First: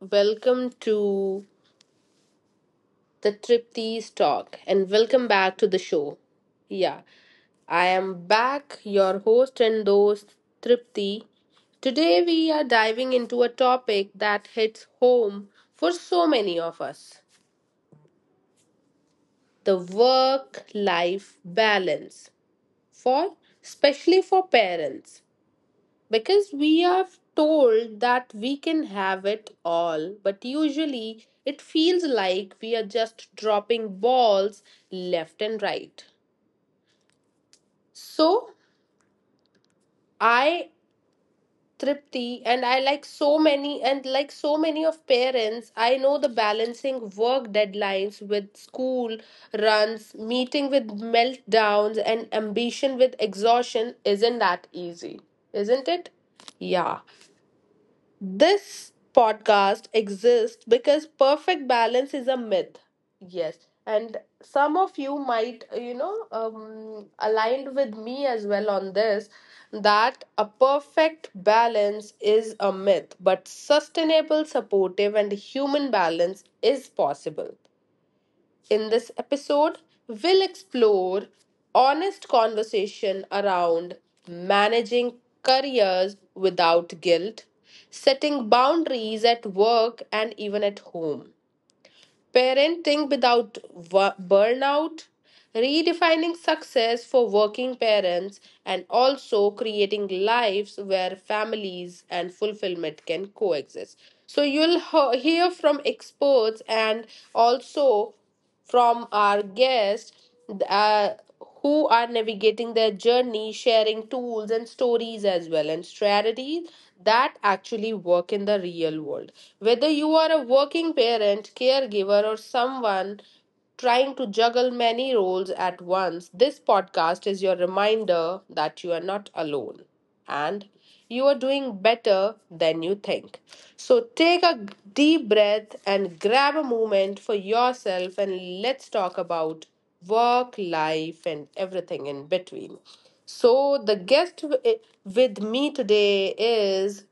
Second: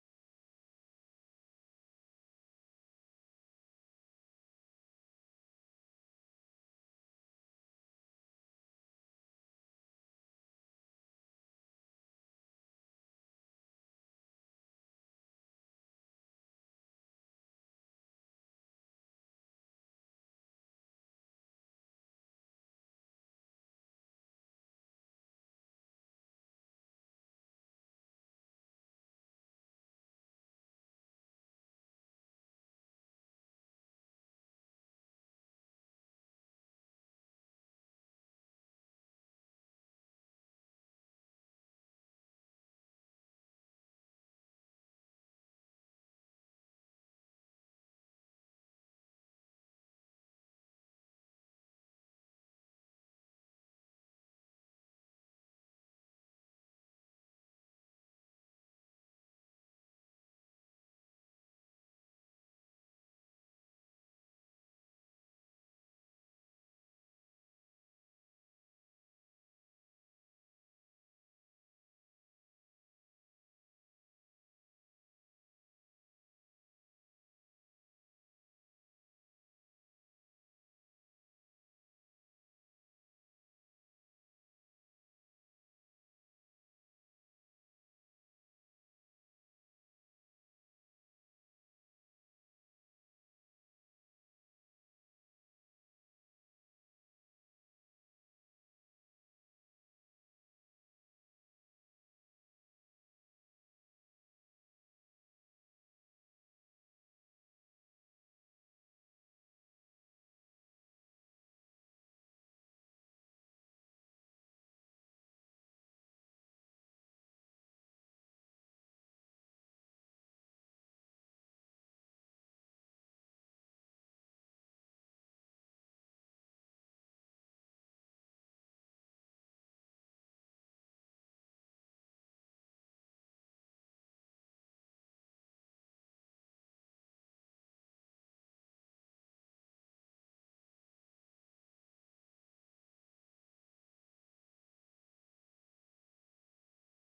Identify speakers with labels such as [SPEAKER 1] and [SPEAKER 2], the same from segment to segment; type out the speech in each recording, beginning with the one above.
[SPEAKER 1] Welcome to the Tripties Talk and welcome back to the show. Yeah, I am back, your host and host, Tripti. Today, we are diving into a topic that hits home for so many of us, the work life balance, for especially for parents. Because we are told that we can have it all, but usually it feels like we are just dropping balls left and right. So I Tripti, and I like so many of parents, I know the balancing work deadlines with school runs, meeting with meltdowns and ambition with exhaustion isn't that easy, isn't it? Yeah. This podcast exists because perfect balance is a myth. Yes. And some of you might, aligned with me as well on this that a perfect balance is a myth, but sustainable, supportive, and human balance is possible. In this episode, we'll explore honest conversation around managing careers without guilt, setting boundaries at work and even at home. Parenting without burnout, redefining success for working parents, and also creating lives where families and fulfillment can coexist. So, you'll hear from experts and also from our guest. Uh, who are navigating their journey, sharing tools and stories as well, and strategies that actually work in the real world. Whether you are a working parent, caregiver, or someone trying to juggle many roles at once, this podcast is your reminder that you are not alone. And you are doing better than you think. So take a deep breath and grab a moment for yourself, and let's talk about work, life, and everything in between. So the guest with me today is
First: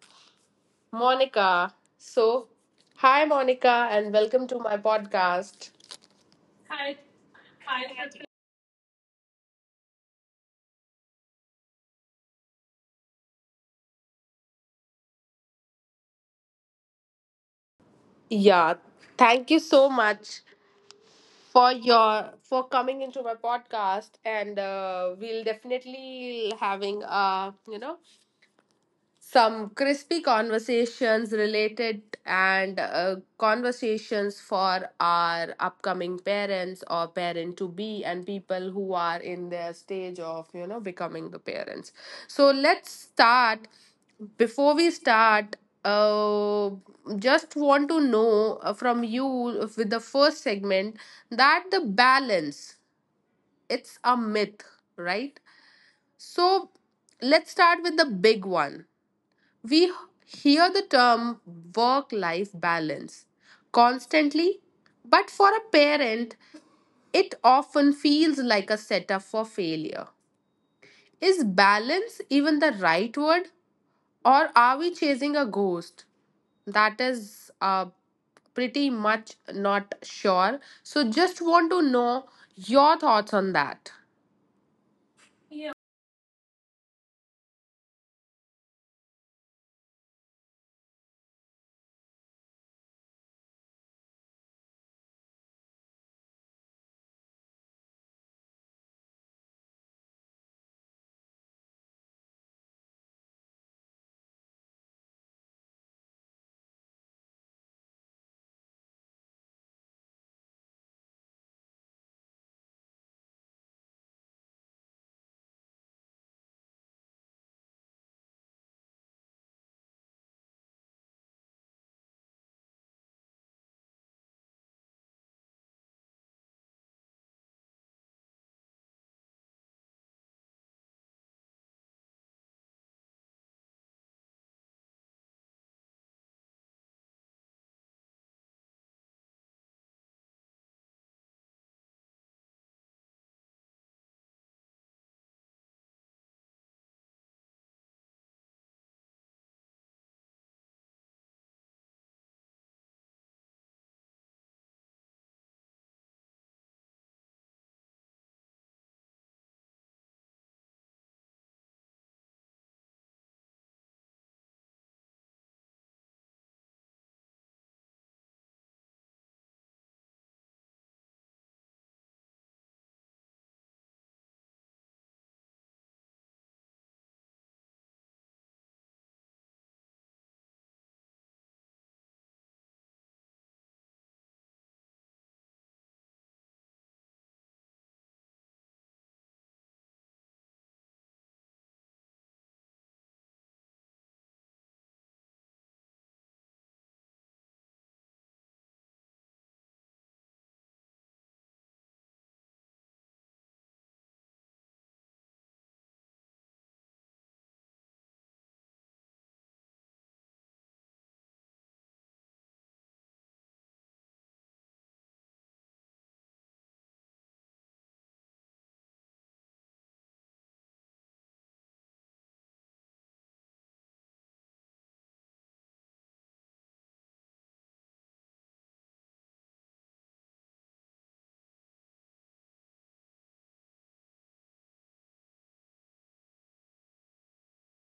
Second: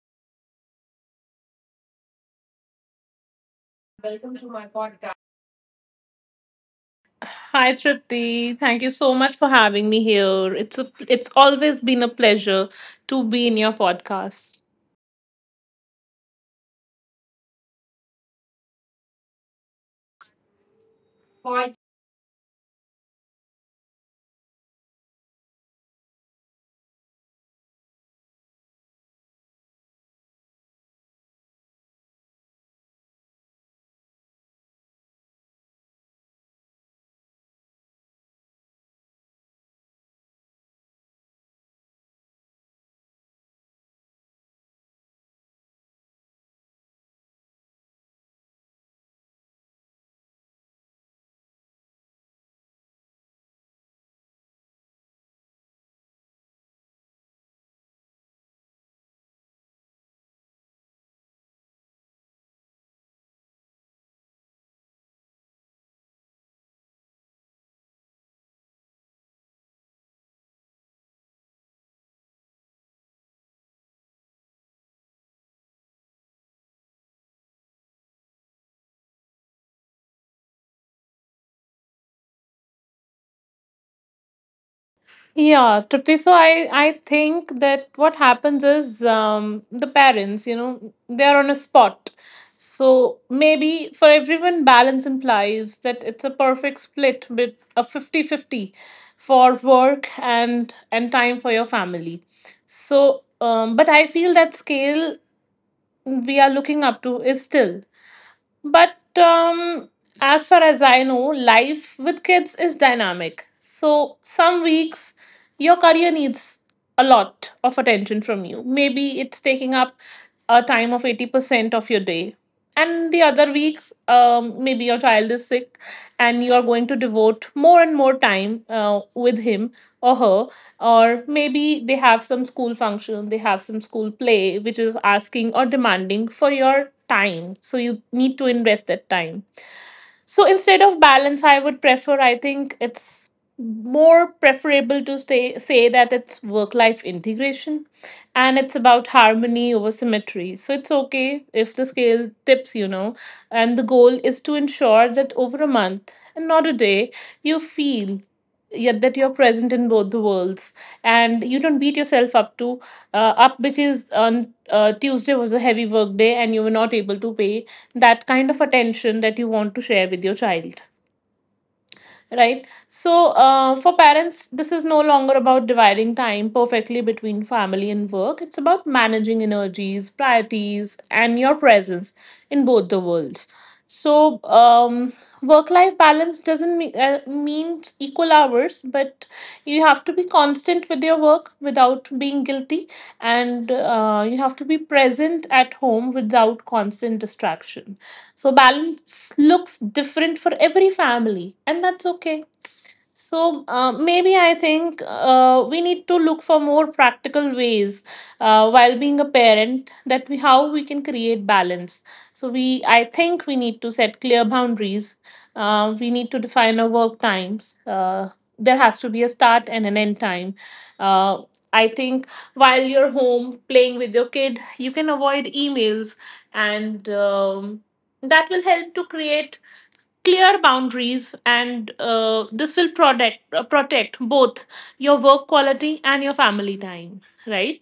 [SPEAKER 1] Monica. So, hi Monica, and welcome to my podcast.
[SPEAKER 2] Hi Tripti, thank you so much for having me here. It's always been a pleasure to be in your podcast.
[SPEAKER 1] Yeah, thank you so much for your for coming into my podcast, and we'll definitely having a, you know, some crispy conversations related, and conversations for our upcoming parents or parent to be, and people who are in their stage of, you know, becoming the parents. So let's start. Before we start, uh, just want to know, from you with the first segment that the balance, it's a myth, right? So let's start with the big one. We hear the term work life balance constantly, but for a parent, it often feels like a setup for failure. Is balance even the right word, or are we chasing a ghost? That is, pretty much not sure. So, just want to know your thoughts on that.
[SPEAKER 2] Yeah, Tripti. So I think that what happens is, the parents, you know, they are on a spot. So maybe for everyone, balance implies that it's a perfect split, with a 50-50 for work and time for your family. So, but I feel that scale we are looking up to is still. But as far as I know, life with kids is dynamic. So some weeks your career needs a lot of attention from you. Maybe it's taking up a time of 80% of your day, and the other weeks, maybe your child is sick and you are going to devote more and more time with him or her, or maybe they have some school function, they have some school play which is asking or demanding for your time, so you need to invest that time. So instead of balance, I would prefer, I think it's more preferable to stay, say that it's work life integration, and it's about harmony over symmetry. So it's okay if the scale tips, you know, and the goal is to ensure that over a month and not a day, you feel yet that you're present in both the worlds, and you don't beat yourself up because on Tuesday was a heavy work day and you were not able to pay that kind of attention that you want to share with your child, right? So, for parents, this is no longer about dividing time perfectly between family and work. It's about managing energies, priorities, and your presence in both the worlds. So, work life balance doesn't mean, equal hours, but you have to be constant with your work without being guilty, and you have to be present at home without constant distraction. So, balance looks different for every family, and that's okay. So maybe I think we need to look for more practical ways while being a parent, that we how we can create balance. So we I think we need to set clear boundaries. We need to define our work times. There has to be a start and an end time. Uh, I think while you're home playing with your kid, you can avoid emails, and that will help to create clear boundaries, and this will protect protect both your work quality and your family time, right?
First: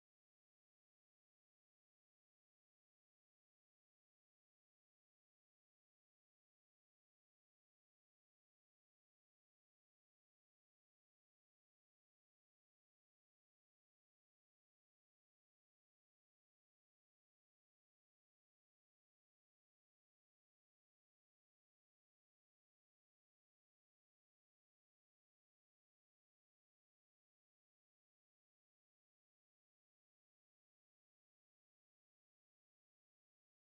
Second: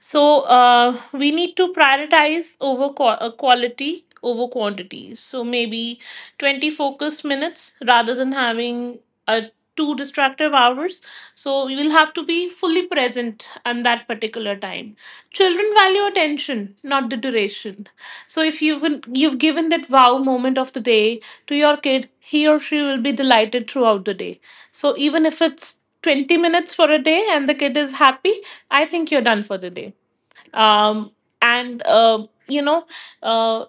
[SPEAKER 2] So we need to prioritize over quality over quantity. So maybe 20 focused minutes rather than having uh, two distractive hours. So you will have to be fully present on that particular time. Children value attention, not the duration. So if you've given that wow moment of the day to your kid, he or she will be delighted throughout the day. So even if it's 20 minutes for a day and the kid is happy, I think you're done for the day. Um, and you know uh,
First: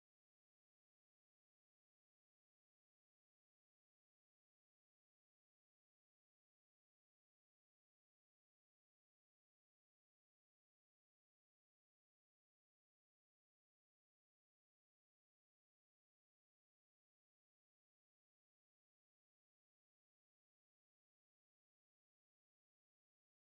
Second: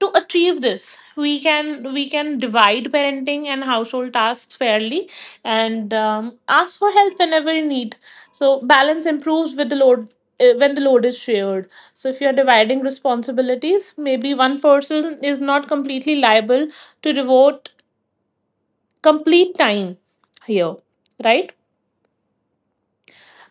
[SPEAKER 2] to achieve this, we can divide parenting and household tasks fairly, and ask for help whenever you need. So balance improves with the load, when the load is shared. So if you're dividing responsibilities, maybe one person is not completely liable to devote complete time here, right?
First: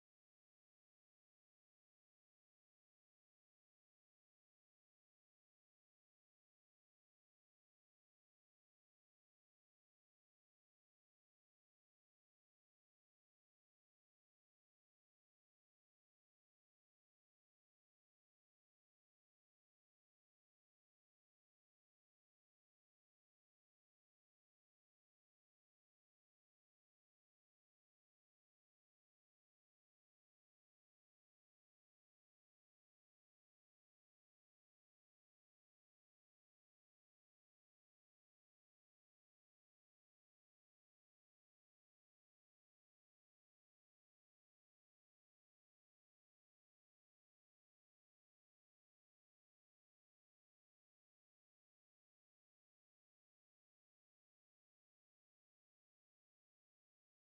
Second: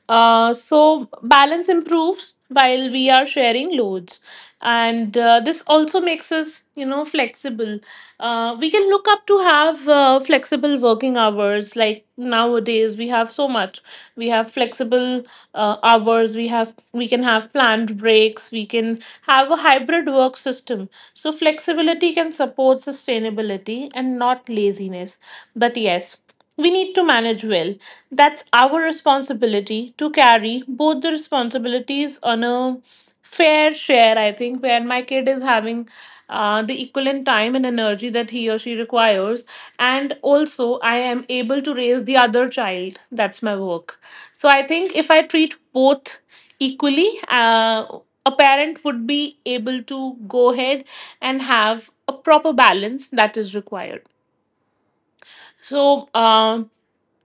[SPEAKER 2] So balance improves while we are sharing loads, and this also makes us, you know, flexible. We can look up to have flexible working hours. Like nowadays we have so much, we have flexible hours, we can have planned breaks, we can have a hybrid work system. So flexibility can support sustainability and not laziness, but yes, we need to manage well. That's our responsibility to carry both the responsibilities on a fair share, I think, where my kid is having the equivalent time and energy that he or she requires. And also, I am able to raise the other child. That's my work. So I think if I treat both equally, a parent would be able to go ahead and have a proper balance that is required. So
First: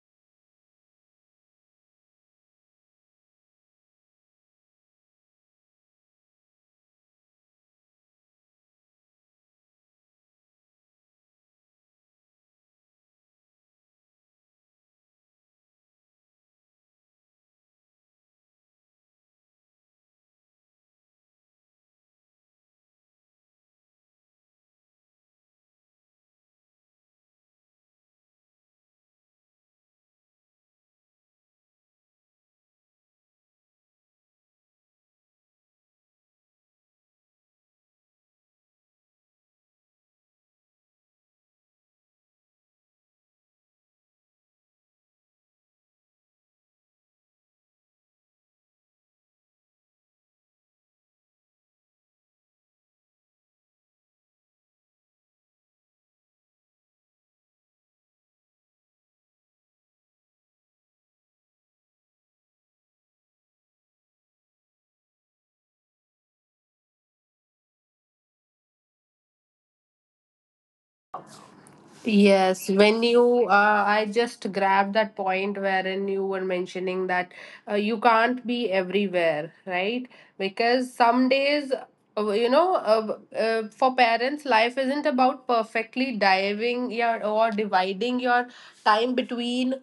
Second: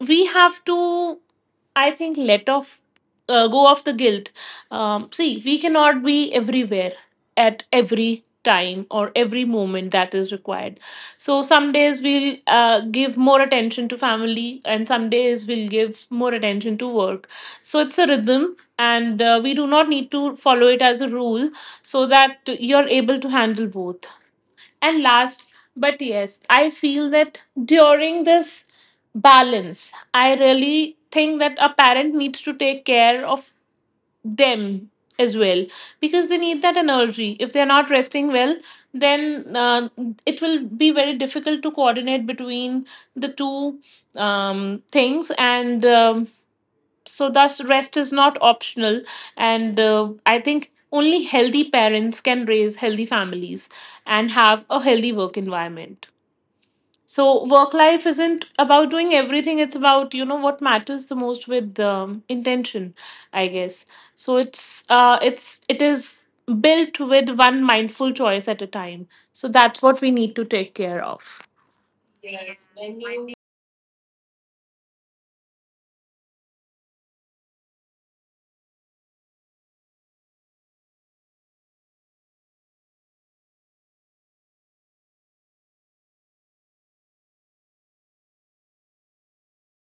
[SPEAKER 2] we have to, I think, let off, go off the guilt. See, we cannot be everywhere at every time or every moment that is required. So some days we'll give more attention to family, and some days we'll give more attention to work. So it's a rhythm, and we do not need to follow it as a rule, so that you're able to handle both. And last, but yes, I feel that during this balance, I really think that a parent needs to take care of them as well, because they need that energy. If they're not resting well, then it will be very difficult to coordinate between the two things. And so thus rest is not optional, and I think only healthy parents can raise healthy families and have a healthy work environment. So work life isn't about doing everything, it's about, you know, what matters the most with, intention, I guess. So it is built with one mindful choice at a time. So that's what we need to take care of.
[SPEAKER 1] Yes, when you, I just grabbed that point wherein you were mentioning that you can't be everywhere, right? Because some days, for parents, life isn't about perfectly diving your, or dividing your time between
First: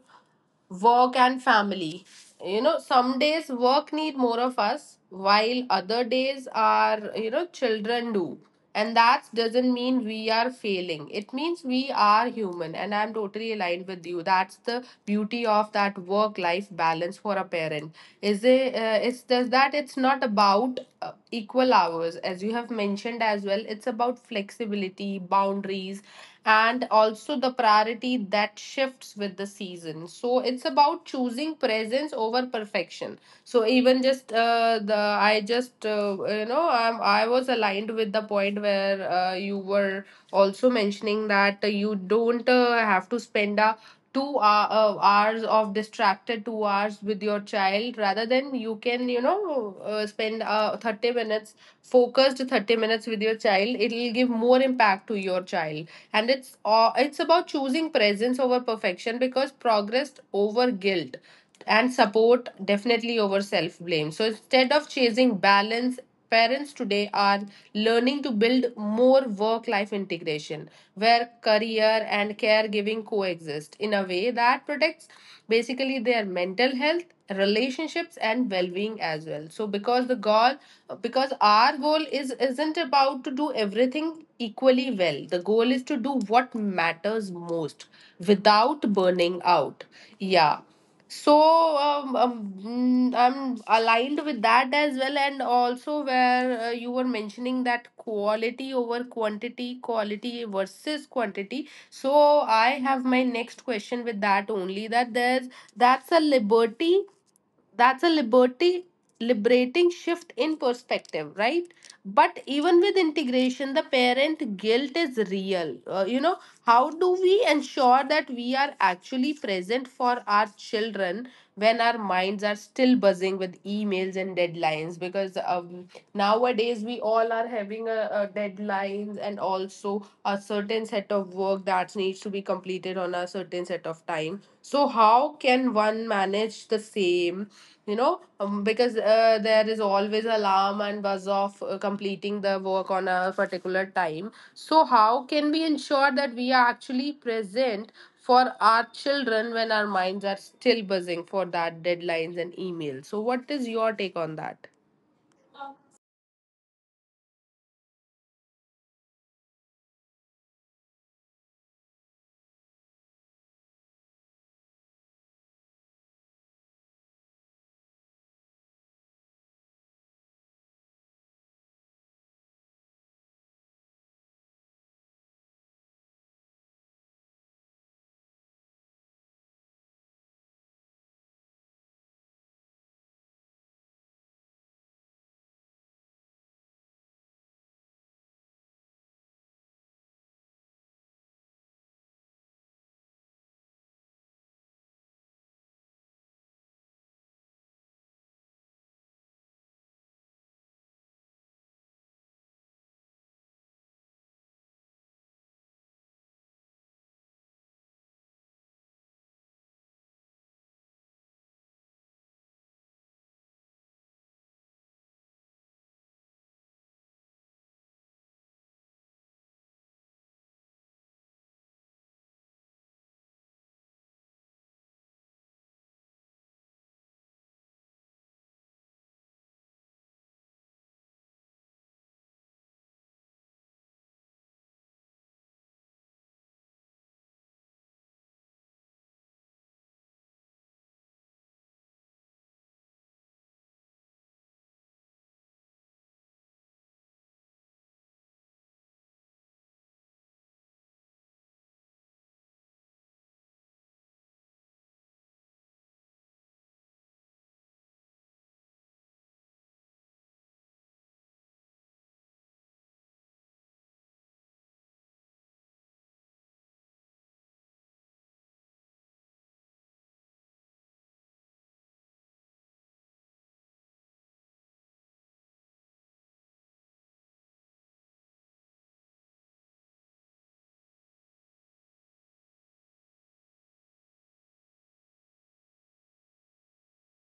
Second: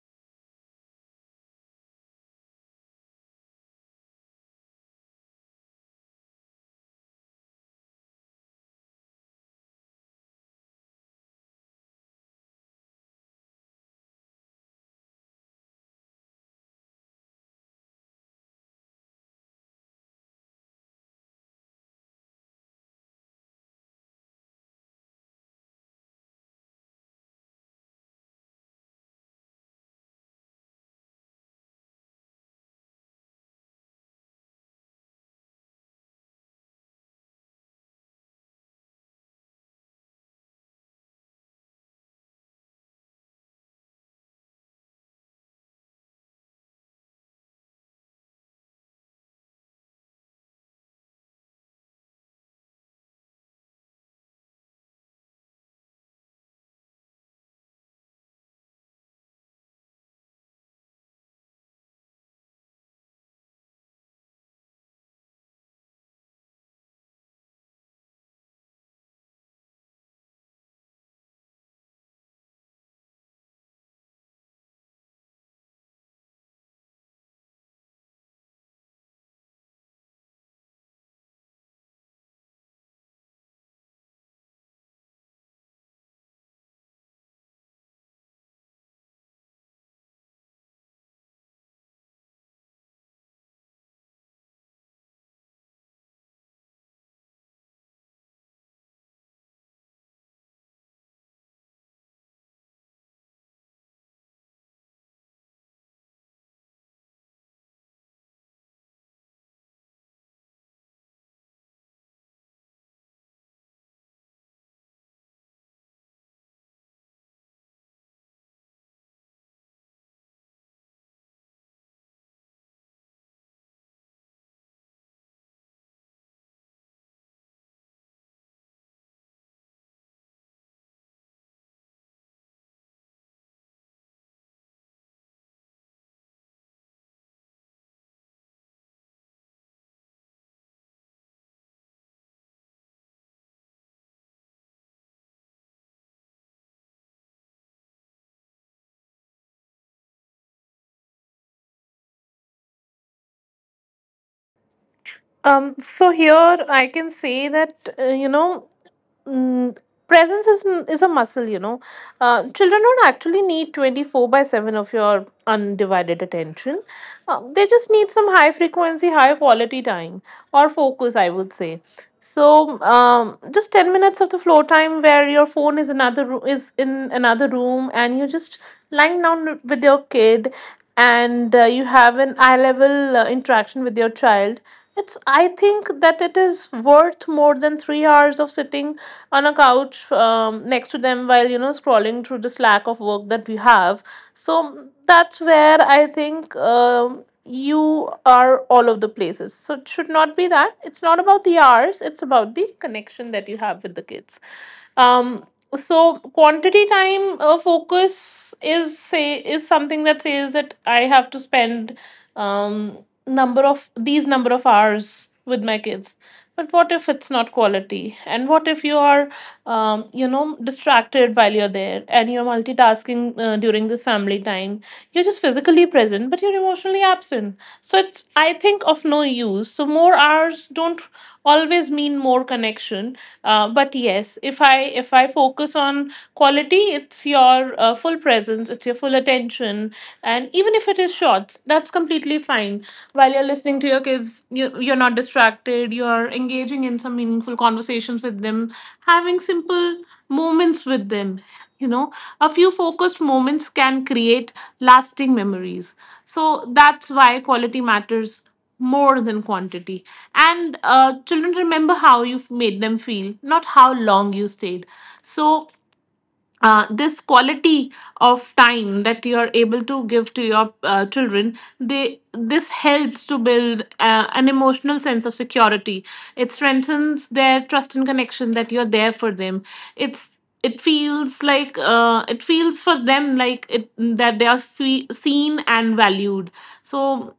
[SPEAKER 1] work and family. You know, some days work need more of us, while other days, are you know, children do. And that doesn't mean we are failing, it means we are human, and I'm totally aligned with you. That's the beauty of that. Work life balance for a parent is it it's just that it's not about equal hours, as you have mentioned as well. It's about flexibility, boundaries, and also the priority that shifts with the season. So it's about choosing presence over perfection. So even just the I just you know I'm, I was aligned with the point where you were also mentioning that you don't have to spend a 2 hour, hours of distracted 2 hours with your child, rather than you can, you know, spend 30 minutes focused, 30 minutes with your child. It will give more impact to your child. And it's about choosing presence over perfection, because progress over guilt and support definitely over self blame. So instead of chasing balance, parents today are learning to build more work life integration, where career and caregiving coexist in a way that protects basically their mental health, relationships, and well-being as well. So because the goal, because our goal is isn't about to do everything equally well. The goal is to do what matters most without burning out. Yeah. So I'm aligned with that as well, and also where you were mentioning that quality over quantity, quality versus quantity. So I have my next question with that only. That there's that's a liberty, that's a liberty liberating shift in perspective, right? But even with integration, the parent guilt is real. You know, how do we ensure that we are actually present for our children when our minds are still buzzing with emails and deadlines? Because nowadays we all are having a deadlines and also a certain set of work that needs to be completed on a certain set of time. So how can one manage the same? You know, because there is always alarm and buzz of completing the work on a particular time. So how can we ensure that we are actually present for our children when our minds are still buzzing for that deadlines and emails? So what is your take on that?
[SPEAKER 2] So here I can say that, mm, presence is a muscle. You know, children don't actually need 24/7 of your undivided attention. They just need some high frequency, high quality time or focus, I would say. So, just 10 minutes of the floor time where your phone is is in another room, and you're just lying down with your kid, and you have an eye level interaction with your child. It's, I think that it is worth more than 3 hours of sitting on a couch, next to them while, you know, scrolling through the slack of work that we have. So, that's where I think, you are all of the places. So it should not be that. It's not about the hours. It's about the connection that you have with the kids. Um, so quantity time, focus is say is something that says that I have to spend number of hours with my kids, but what if it's not quality, and what if you are, distracted while you're there, and you're multitasking during this family time? You're just physically present but you're emotionally absent, so it's, I think, of no use. So more hours don't always mean more connection. But yes, if I focus on quality, it's your full presence, it's your full attention, and even if it is short, that's completely fine. While you're listening to your kids, you're not distracted, you're engaging in some meaningful conversations with them, having simple moments with them, you know. A few focused moments can create lasting memories, so that's why quality matters more than quantity. And children remember how you've made them feel, not how long you stayed. So this quality of time that you are able to give to your children, they this helps to build an emotional sense of security. It strengthens their trust and connection that you're there for them. It's, it feels like, it feels for them like, it that they are seen and valued. So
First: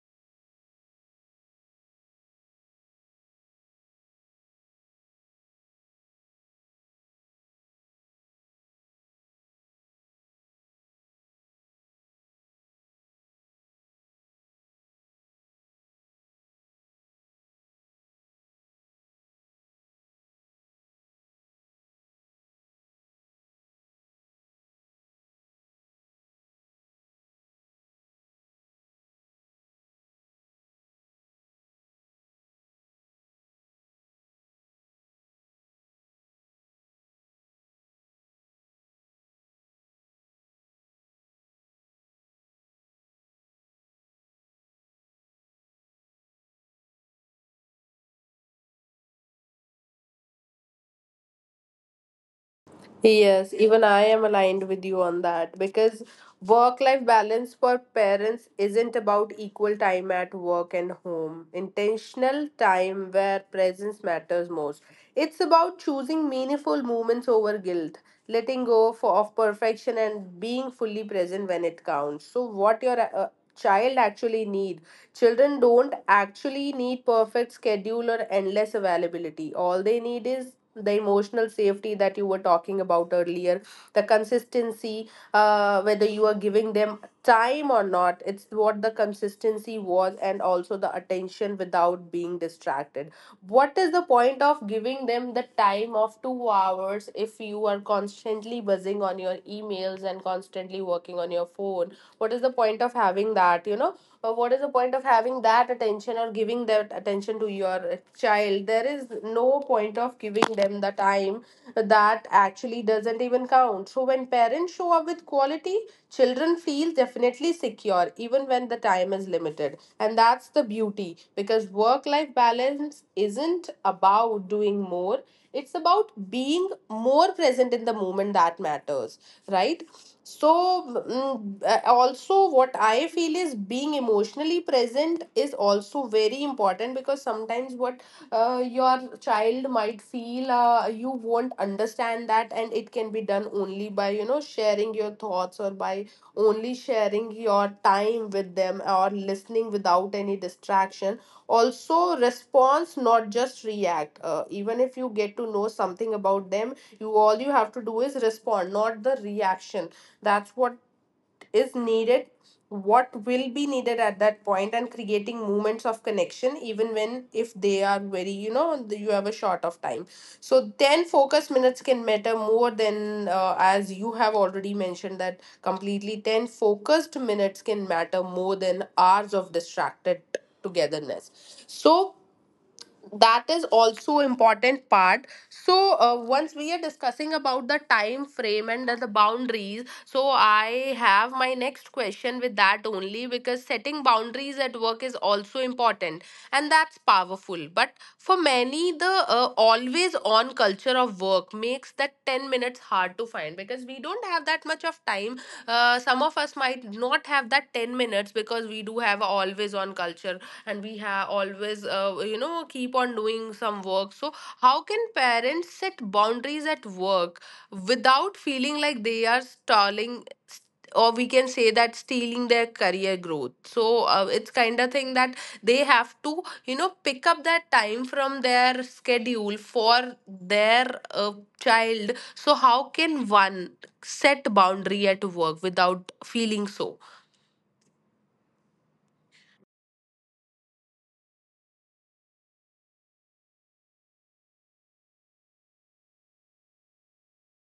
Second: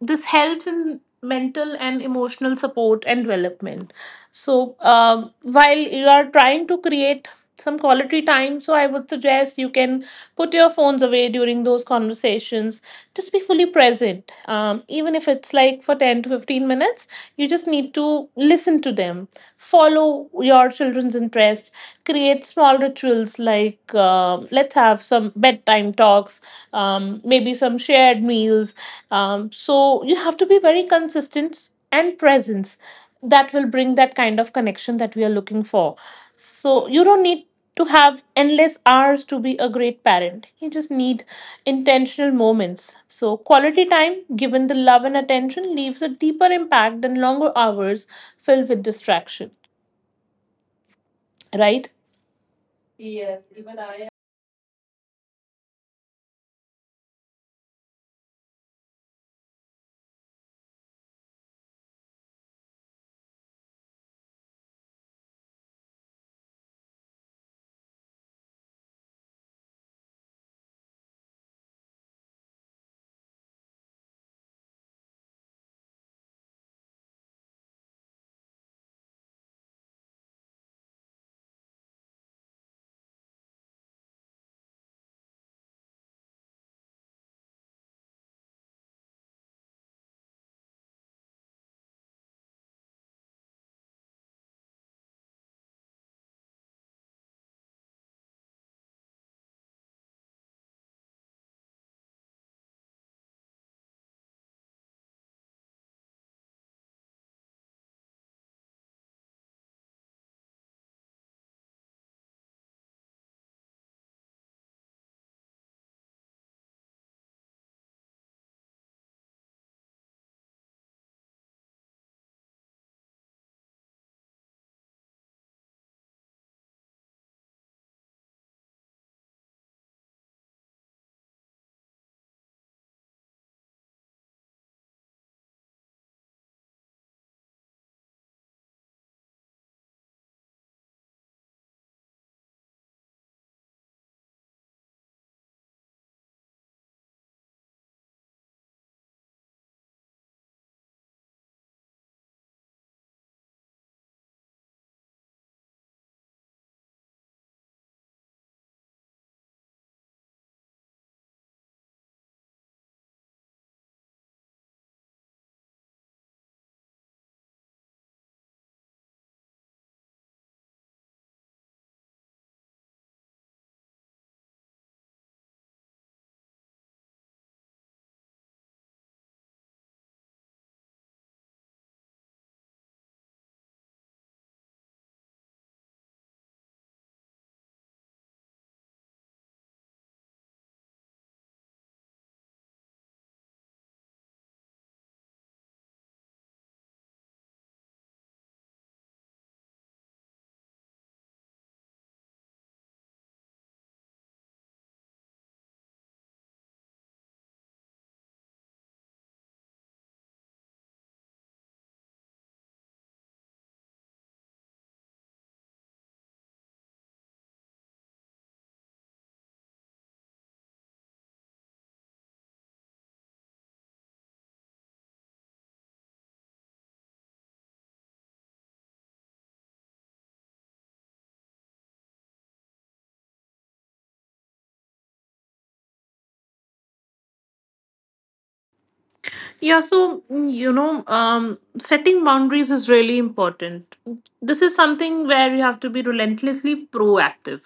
[SPEAKER 2] this helps in mental and emotional support and development. So, while you are trying to create some quality time, so I would suggest you can put your phones away during those conversations, just be fully present, even if it's like for 10 to 15 minutes. You just need to listen to them, follow your children's interest, create small rituals like, um, let's have some bedtime talks, maybe some shared meals. So you have to be very consistent and presence. That will bring that kind of connection that we are looking for. So you don't need to have endless hours to be a great parent. You just need intentional moments. So quality time, given the love and attention, leaves a deeper impact than longer hours filled with distraction. Right?
[SPEAKER 1] Yes, even I am aligned with you on that, because work life balance for parents isn't about equal time at work and home. Intentional time where presence matters most. It's about choosing meaningful moments over guilt, letting go of perfection, and being fully present when it counts. So what your child actually need, children don't actually need perfect schedule or endless availability. All they need is the emotional safety that you were talking about earlier, the consistency, whether you are giving them time or not, it's what the consistency was, and also the attention without being distracted. What is the point of giving them the time of 2 hours if you are constantly buzzing on your emails and constantly working on your phone? What is the point of having that, you know, but what is the point of having that attention or giving that attention to your child? There is no point of giving them the time that actually doesn't even count. So when parents show up with quality, children feel definitely secure even when the time is limited. And that's the beauty, because work life balance isn't about doing more, it's about being more present in the moment that matters, right? So also what I feel is being emotionally present is also very important, because sometimes what your child might feel, you won't understand that, and it can be done only by, you know, sharing your thoughts, or by only sharing your time with them, or listening without any distraction. Also response, not just react. Even if you get to know something about them, you, all you have to do is respond, not the reaction. That's what is needed, what will be needed at that point, and creating moments of connection even when, if they are very, you know, you have a short of time. So then focus minutes can matter more than, as you have already mentioned that, completely, 10 focused minutes can matter more than hours of distracted togetherness. So that is also important part. So once we are discussing about the time frame and the boundaries, so I have my next question with that only, because setting boundaries at work is also important, and that's powerful. But for many, the always on culture of work makes that 10 minutes hard to find, because we don't have that much of time. Some of us might not have that 10 minutes, because we do have a always on culture, and we have always, you know, keep on doing some work. So how can parents set boundaries at work without feeling like they are stalling, or we can say that stealing their career growth? So it's kind of thing that they have to, you know, pick up that time from their schedule for their child. So how can one set boundary at work without feeling so?
[SPEAKER 2] Yeah, so, setting boundaries is really important. This is something where you have to be relentlessly proactive.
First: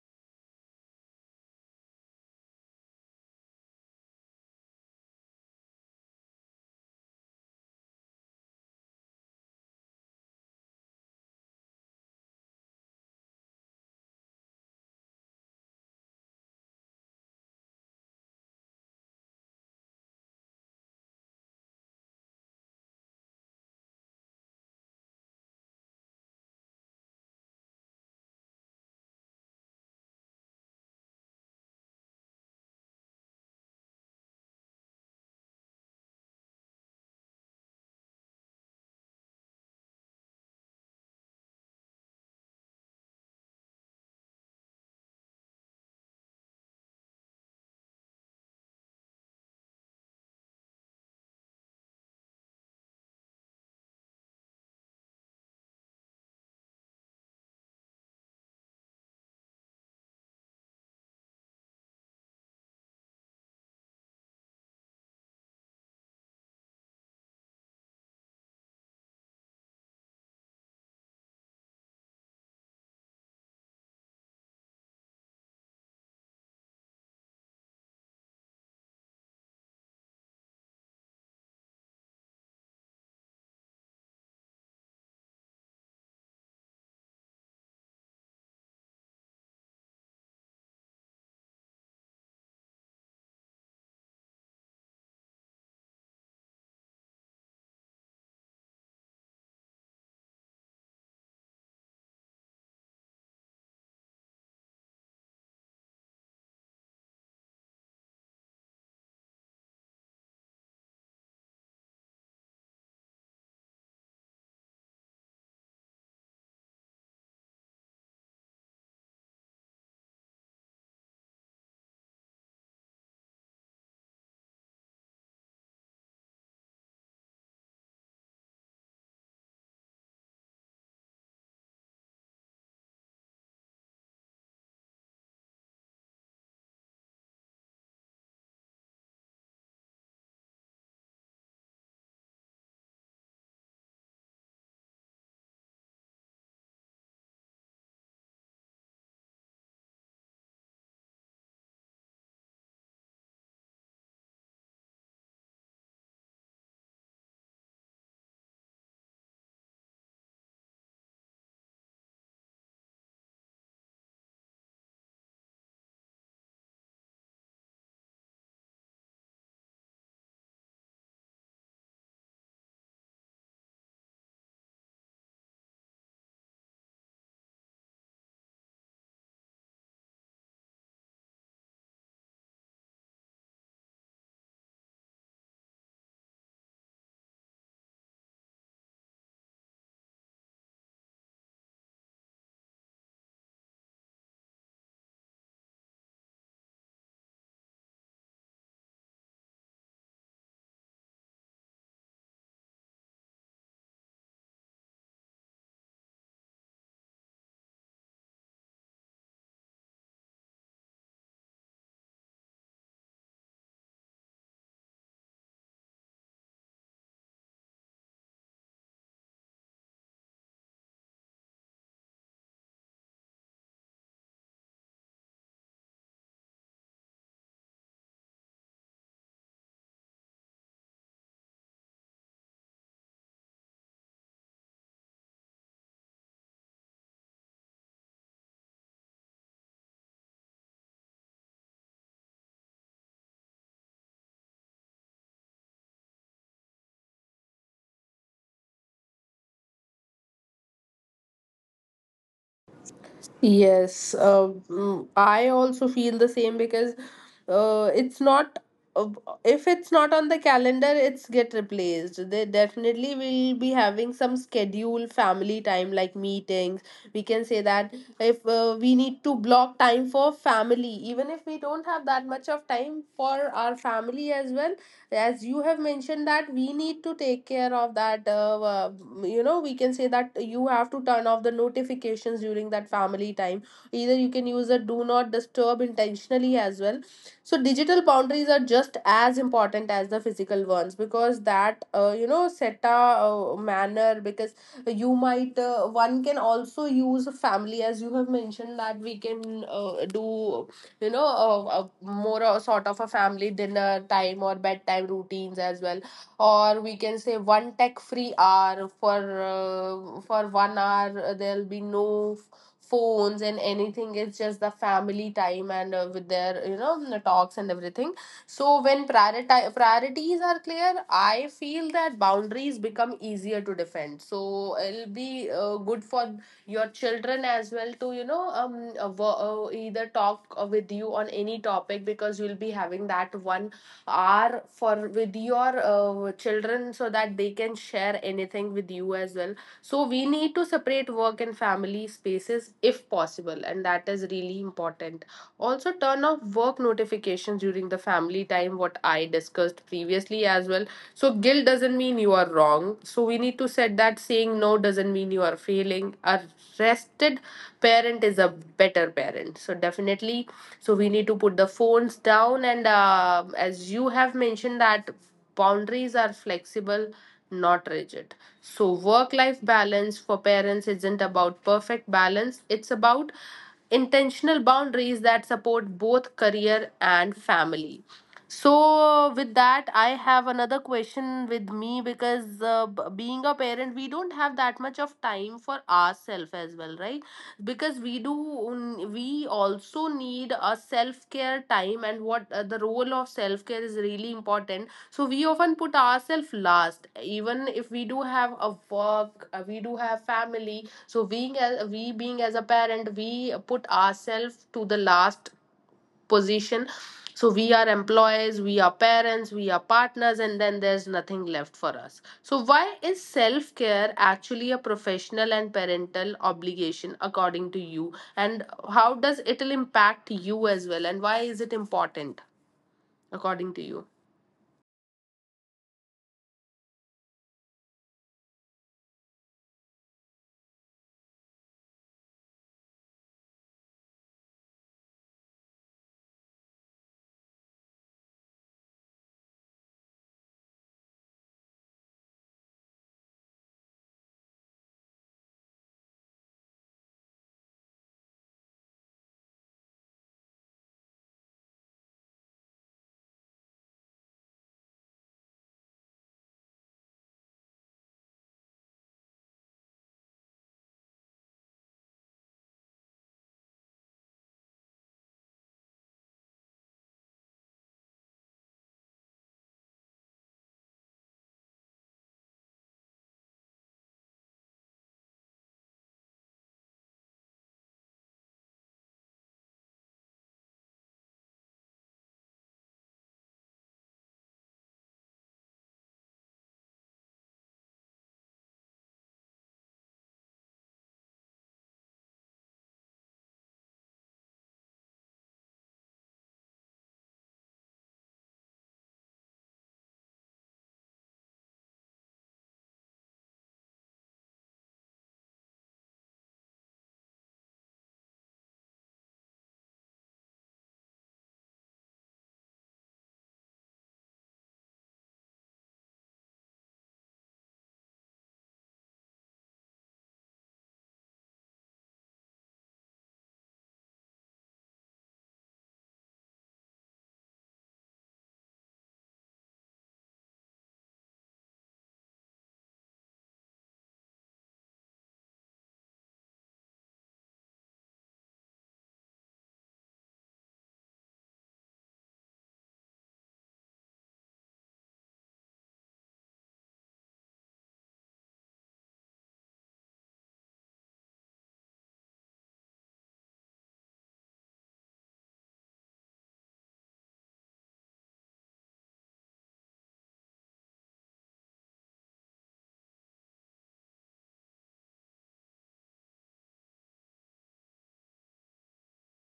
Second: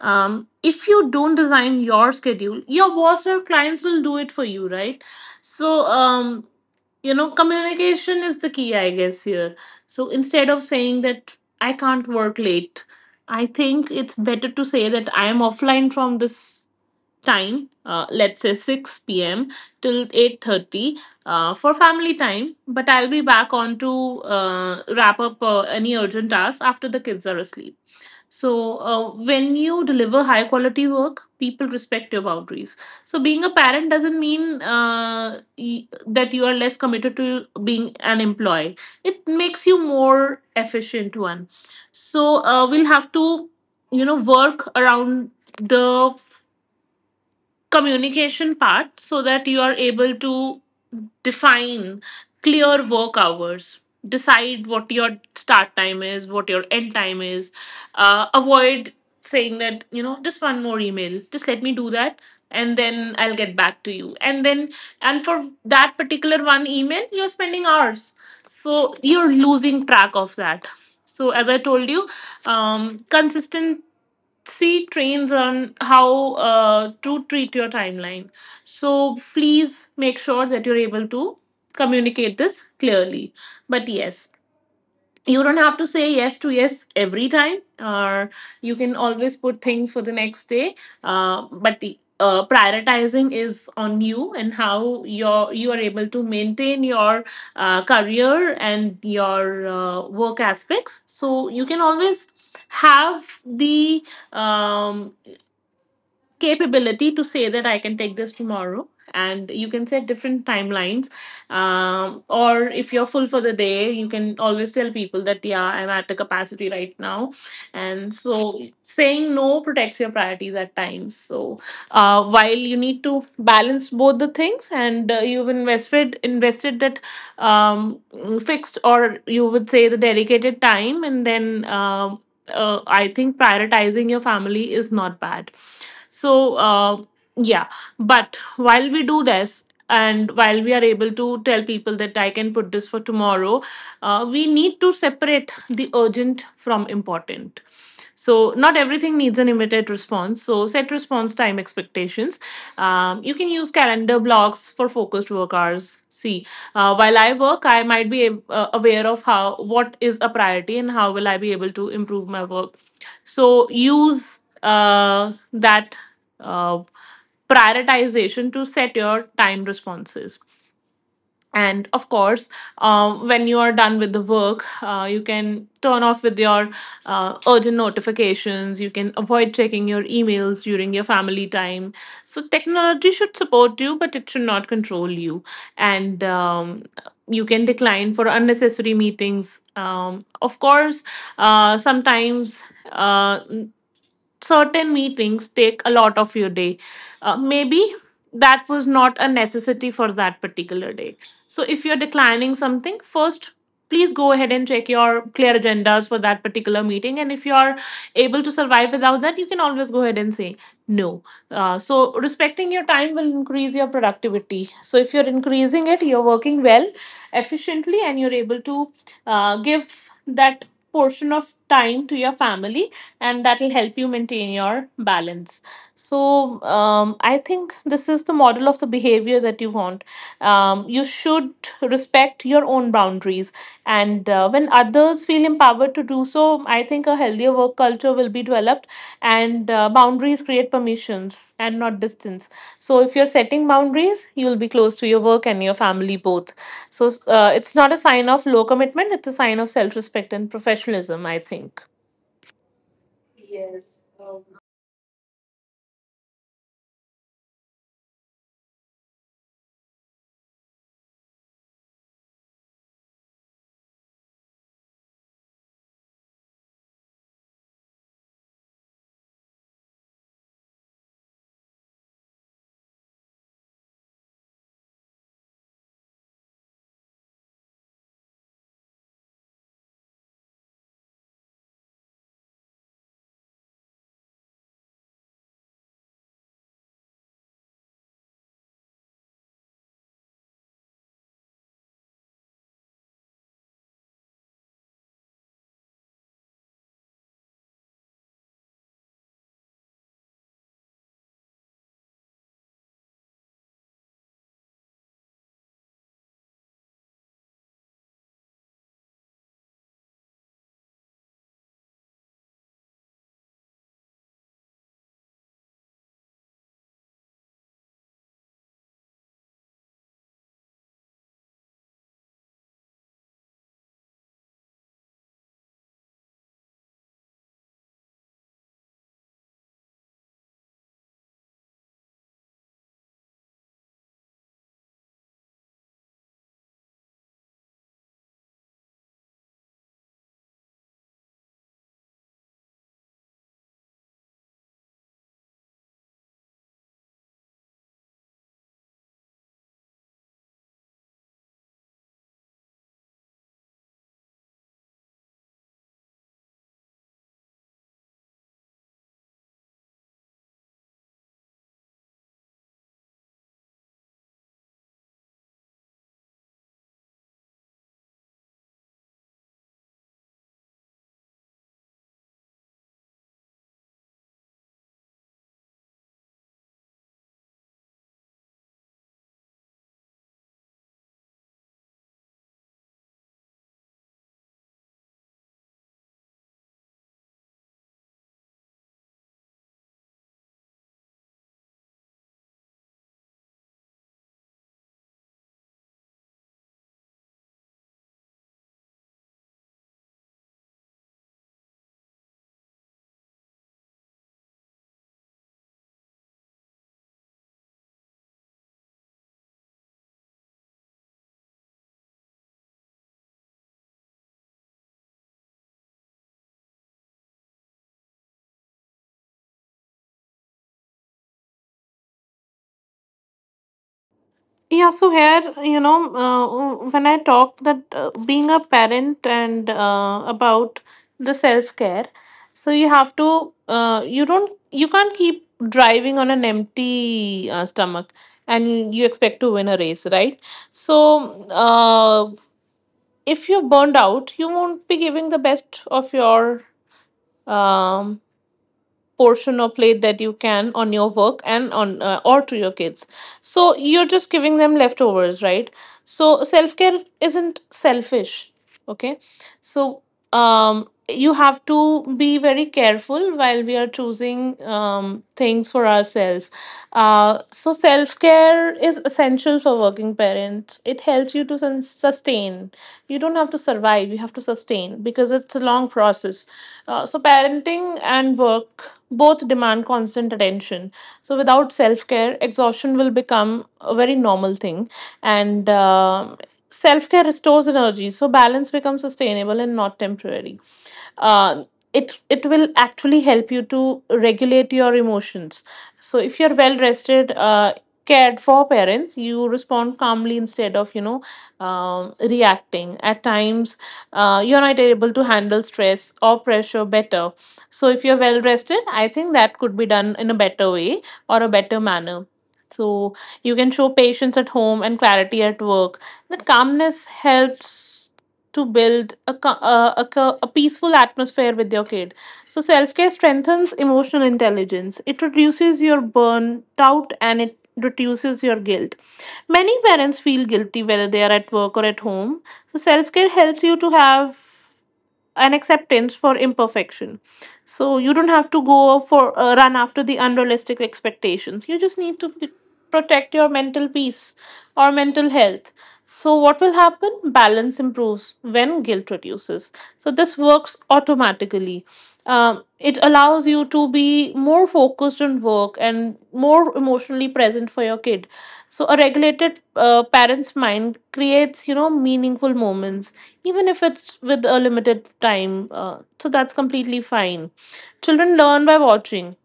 [SPEAKER 2] If you don't design your schedule, your boss or clients will do it for you, right? So, communication is the key, I guess, here. So instead of saying that I can't work late, I think it's better to say that I am offline from this time, let's say 6 p.m till 8:30 for family time, but I'll be back on to wrap up any urgent tasks after the kids are asleep. So when you deliver high quality work, people respect your boundaries. So being a parent doesn't mean that you are less committed to being an employee. It makes you more efficient one. So we'll have to, you know, work around the communication part so that you are able to define clear work hours, decide what your start time is, what your end time is, avoid saying that, you know, just one more email, just let me do that and then I'll get back to you. And then, and for that particular one email, you're spending hours, so you're losing track of that. So as I told you, consistent see trains on how to treat your timeline. So please make sure that you're able to communicate this clearly. But yes, you don't have to say yes to yes every time, or you can always put things for the next day. Uh, but prioritizing is on you, and how you are able to maintain your career and your work aspects. So you can always have the um, capability to say that I can take this tomorrow. And you can set different timelines. Or if you're full for the day, you can always tell people that, yeah, I'm at the capacity right now. And so saying no protects your priorities at times. So while you need to balance both the things, and you've invested that um, fixed, or you would say the dedicated time, and then I think prioritizing your family is not bad. So, yeah, but while we do this, and while we are able to tell people that I can put this for tomorrow, we need to separate the urgent from important. So, not everything needs an immediate response. So, set response time expectations. You can use calendar blocks for focused work hours. See, while I work, I might be aware of how what is a priority, and how will I be able to improve my work. So use that uh, prioritization to set your time responses. And of course, when you are done with the work, you can turn off with your urgent notifications. You can avoid checking your emails during your family time. So technology should support you, but it should not control you. And you can decline for unnecessary meetings, of course. Uh, sometimes uh, certain meetings take a lot of your day. Maybe that was not a necessity for that particular day. So if you're declining something, first please go ahead and check your clear agendas for that particular meeting, and if you are able to survive without that, you can always go ahead and say no. So respecting your time will increase your productivity. So if you're increasing it, you're working well, efficiently, and you're able to give that portion of time to your family, and that will help you maintain your balance. So, I think this is the model of the behavior that you want. You should respect your own boundaries, and when others feel empowered to do so, I think a healthier work culture will be developed, and boundaries create permissions and not distance. So, if you're setting boundaries, you'll be close to your work and your family both. So, it's not a sign of low commitment, it's a sign of self respect and professionalism, I think.
[SPEAKER 1] Yes, I also feel the same, because it's not uh, if it's not on the calendar, it's get replaced. They definitely will be having some schedule family time like meetings. We can say that if we need to block time for family, even if we don't have that much of time for our family as well, as you have mentioned that we need to take care of that. You know, we can say that you have to turn off the notifications during that family time. Either you can use a do not disturb intentionally as well. So digital boundaries are just as important as the physical ones, because that you know, set a manner. Because you might one can also use family, as you have mentioned, that we can do, you know, a more a sort of a family dinner time or bedtime routines as well. Or we can say one tech free hour for 1 hour. There'll be no phones and anything, it's just the family time, and with their, you know, the talks and everything. So when priorities are clear, I feel that boundaries become easier to defend. So it'll be good for your children as well, to you know, either talk with you on any topic, because you'll be having that 1 hour for with your children, so that they can share anything with you as well. So we need to separate work and family spaces if possible, and that is really important. Also turn off work notifications during the family time, what I discussed previously as well. So guilt doesn't mean you are wrong, so we need to set that saying no doesn't mean you are failing. A rested parent is a better parent, so definitely. So we need to put the phones down, and as you have mentioned that boundaries are flexible, not rigid. So work life balance for parents isn't about perfect balance, it's about intentional boundaries that support both career and family. So, with that, I have another question with me, because being a parent, we don't have that much of time for ourselves as well, right? Because we do, we also need a self care time. And what the role of self care is really important. So we often put ourselves last, even if we do have a work, we do have family. So being as a parent, we put ourselves to the last position. So we are employees, we are parents, we are partners, and then there's nothing left for us. So why is self care actually a professional and parental obligation according to you, and how does it'll impact you as well, and why is it important according to you?
[SPEAKER 2] Yeah, so here, you know, when I talk that being a parent and about the self-care, so you have to, you can't keep driving on an empty stomach and you expect to win a race, right? So, if you're burned out, you won't be giving the best of your um, portion or plate that you can on your work, and on or to your kids. So you're just giving them leftovers, right? So self care isn't selfish. Okay. So you have to be very careful while we are choosing things for ourselves. So, self care is essential for working parents. It helps you to sustain. You don't have to survive, you have to sustain, because it's a long process. So, parenting and work both demand constant attention. So, without self care, exhaustion will become a very normal thing. And self care restores energy. So, balance becomes sustainable and not temporary. Uh, it will actually help you to regulate your emotions. So, if you're well rested, cared for parents, you respond calmly instead of, you know, reacting. At times, you're not able to handle stress or pressure better. So, if you're well rested, I think that could be done in a better way or a better manner. So, you can show patience at home and clarity at work. That calmness helps to build a peaceful atmosphere with your kid. So, self care strengthens emotional intelligence. It reduces your burnout and it reduces your guilt. Many parents feel guilty whether they are at work or at home. So, self care helps you to have an acceptance for imperfection. So, you don't have to go for run after the unrealistic expectations. You just need to protect your mental peace or mental health. So, what will happen? Balance improves when guilt reduces. So, this works automatically. It allows you to be more focused on work and more emotionally present for your kid. So a regulated parent's mind creates, you know, meaningful moments, even if it's with a limited time. So that's completely fine. Children learn by watching.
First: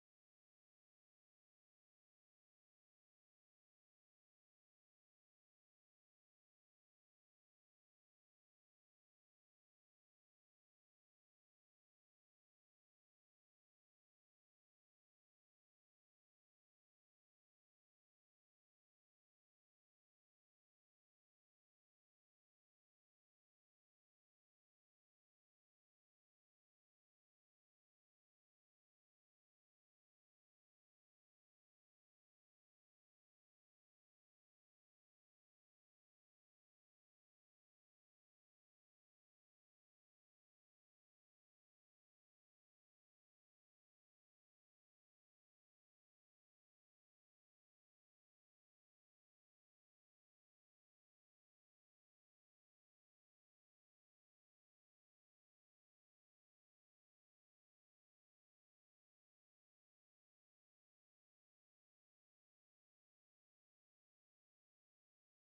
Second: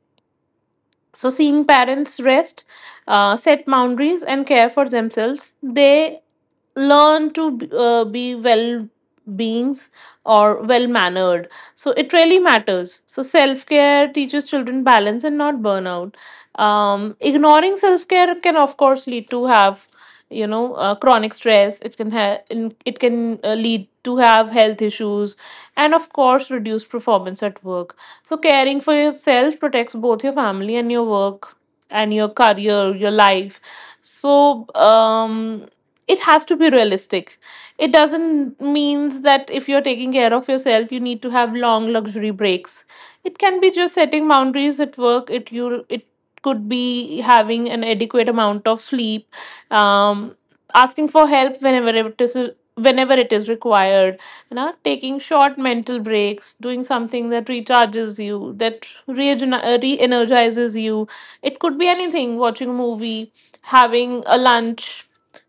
[SPEAKER 2] So, seeing parents rest, set boundaries, and care for themselves, they learn to be well beings or well mannered. So, it really matters. So, self care teaches children balance and not burnout. Ignoring self care can, of course, lead to have, you know, chronic stress. It can lead to have health issues, and of course reduce performance at work. So caring for yourself protects both your family and your work, and your career, your life. So it has to be realistic. It doesn't means that if you're taking care of yourself you need to have long luxury breaks. It can be just setting boundaries at work, it could be having an adequate amount of sleep, um, asking for help whenever it is required, you know, taking short mental breaks, doing something that recharges you, that re-energizes you. It could be anything, watching a movie, having a lunch,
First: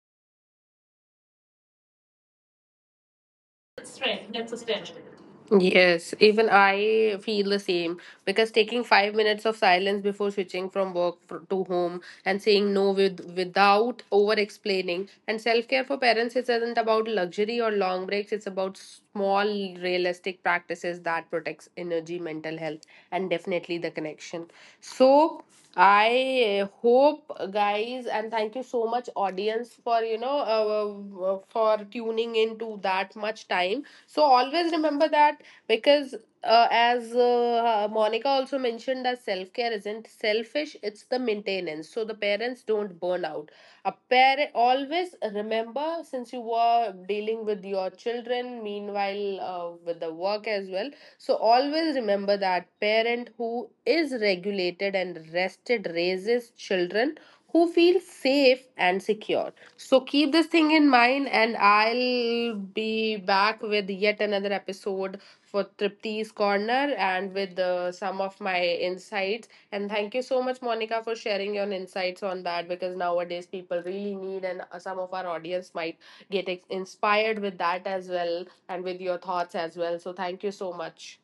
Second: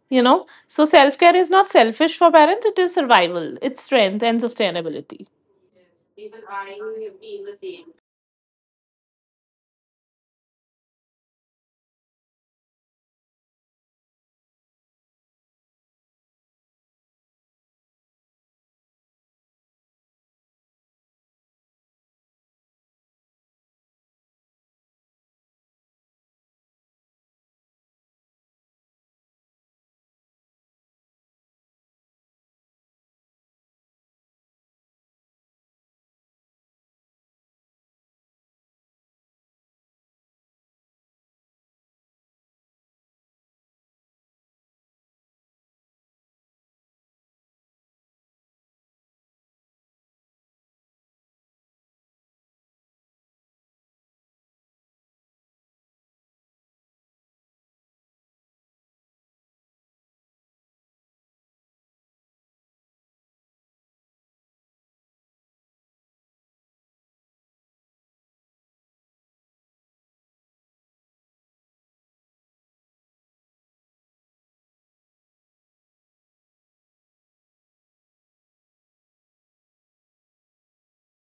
[SPEAKER 2] you know. So self-care is not selfish for parents, it is survival, it's strength and sustainability.
[SPEAKER 1] Yes, even I feel the same, because taking 5 minutes of silence before switching from work to home, and saying no with without over explaining. And self care for parents isn't about luxury or long breaks. It's about small realistic practices that protects energy, mental health, and definitely the connection. So I hope, guys, and thank you so much, audience, for you know, for tuning into that much time. So always remember that. Because, as Monica also mentioned, that self care isn't selfish, it's the maintenance. So the parents don't burn out. A parent always remember, since you were dealing with your children, meanwhile with the work as well. So always remember that parent who is regulated and rested raises children who feel safe and secure. So keep this thing in mind, and I'll be back with yet another episode for Tripti's Corner, and with some of my insights. And thank you so much, Monica, for sharing your insights on that, because nowadays people really need, and some of our audience might get inspired with that as well, and with your thoughts as well. So thank you so much.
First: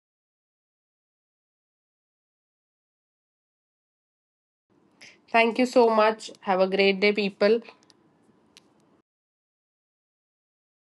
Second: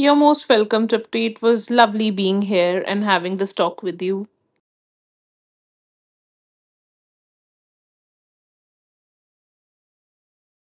[SPEAKER 2] You're most welcome, Tripti. It was lovely being here and having this talk with you.
[SPEAKER 1] Thank you so much. Have a great day, people.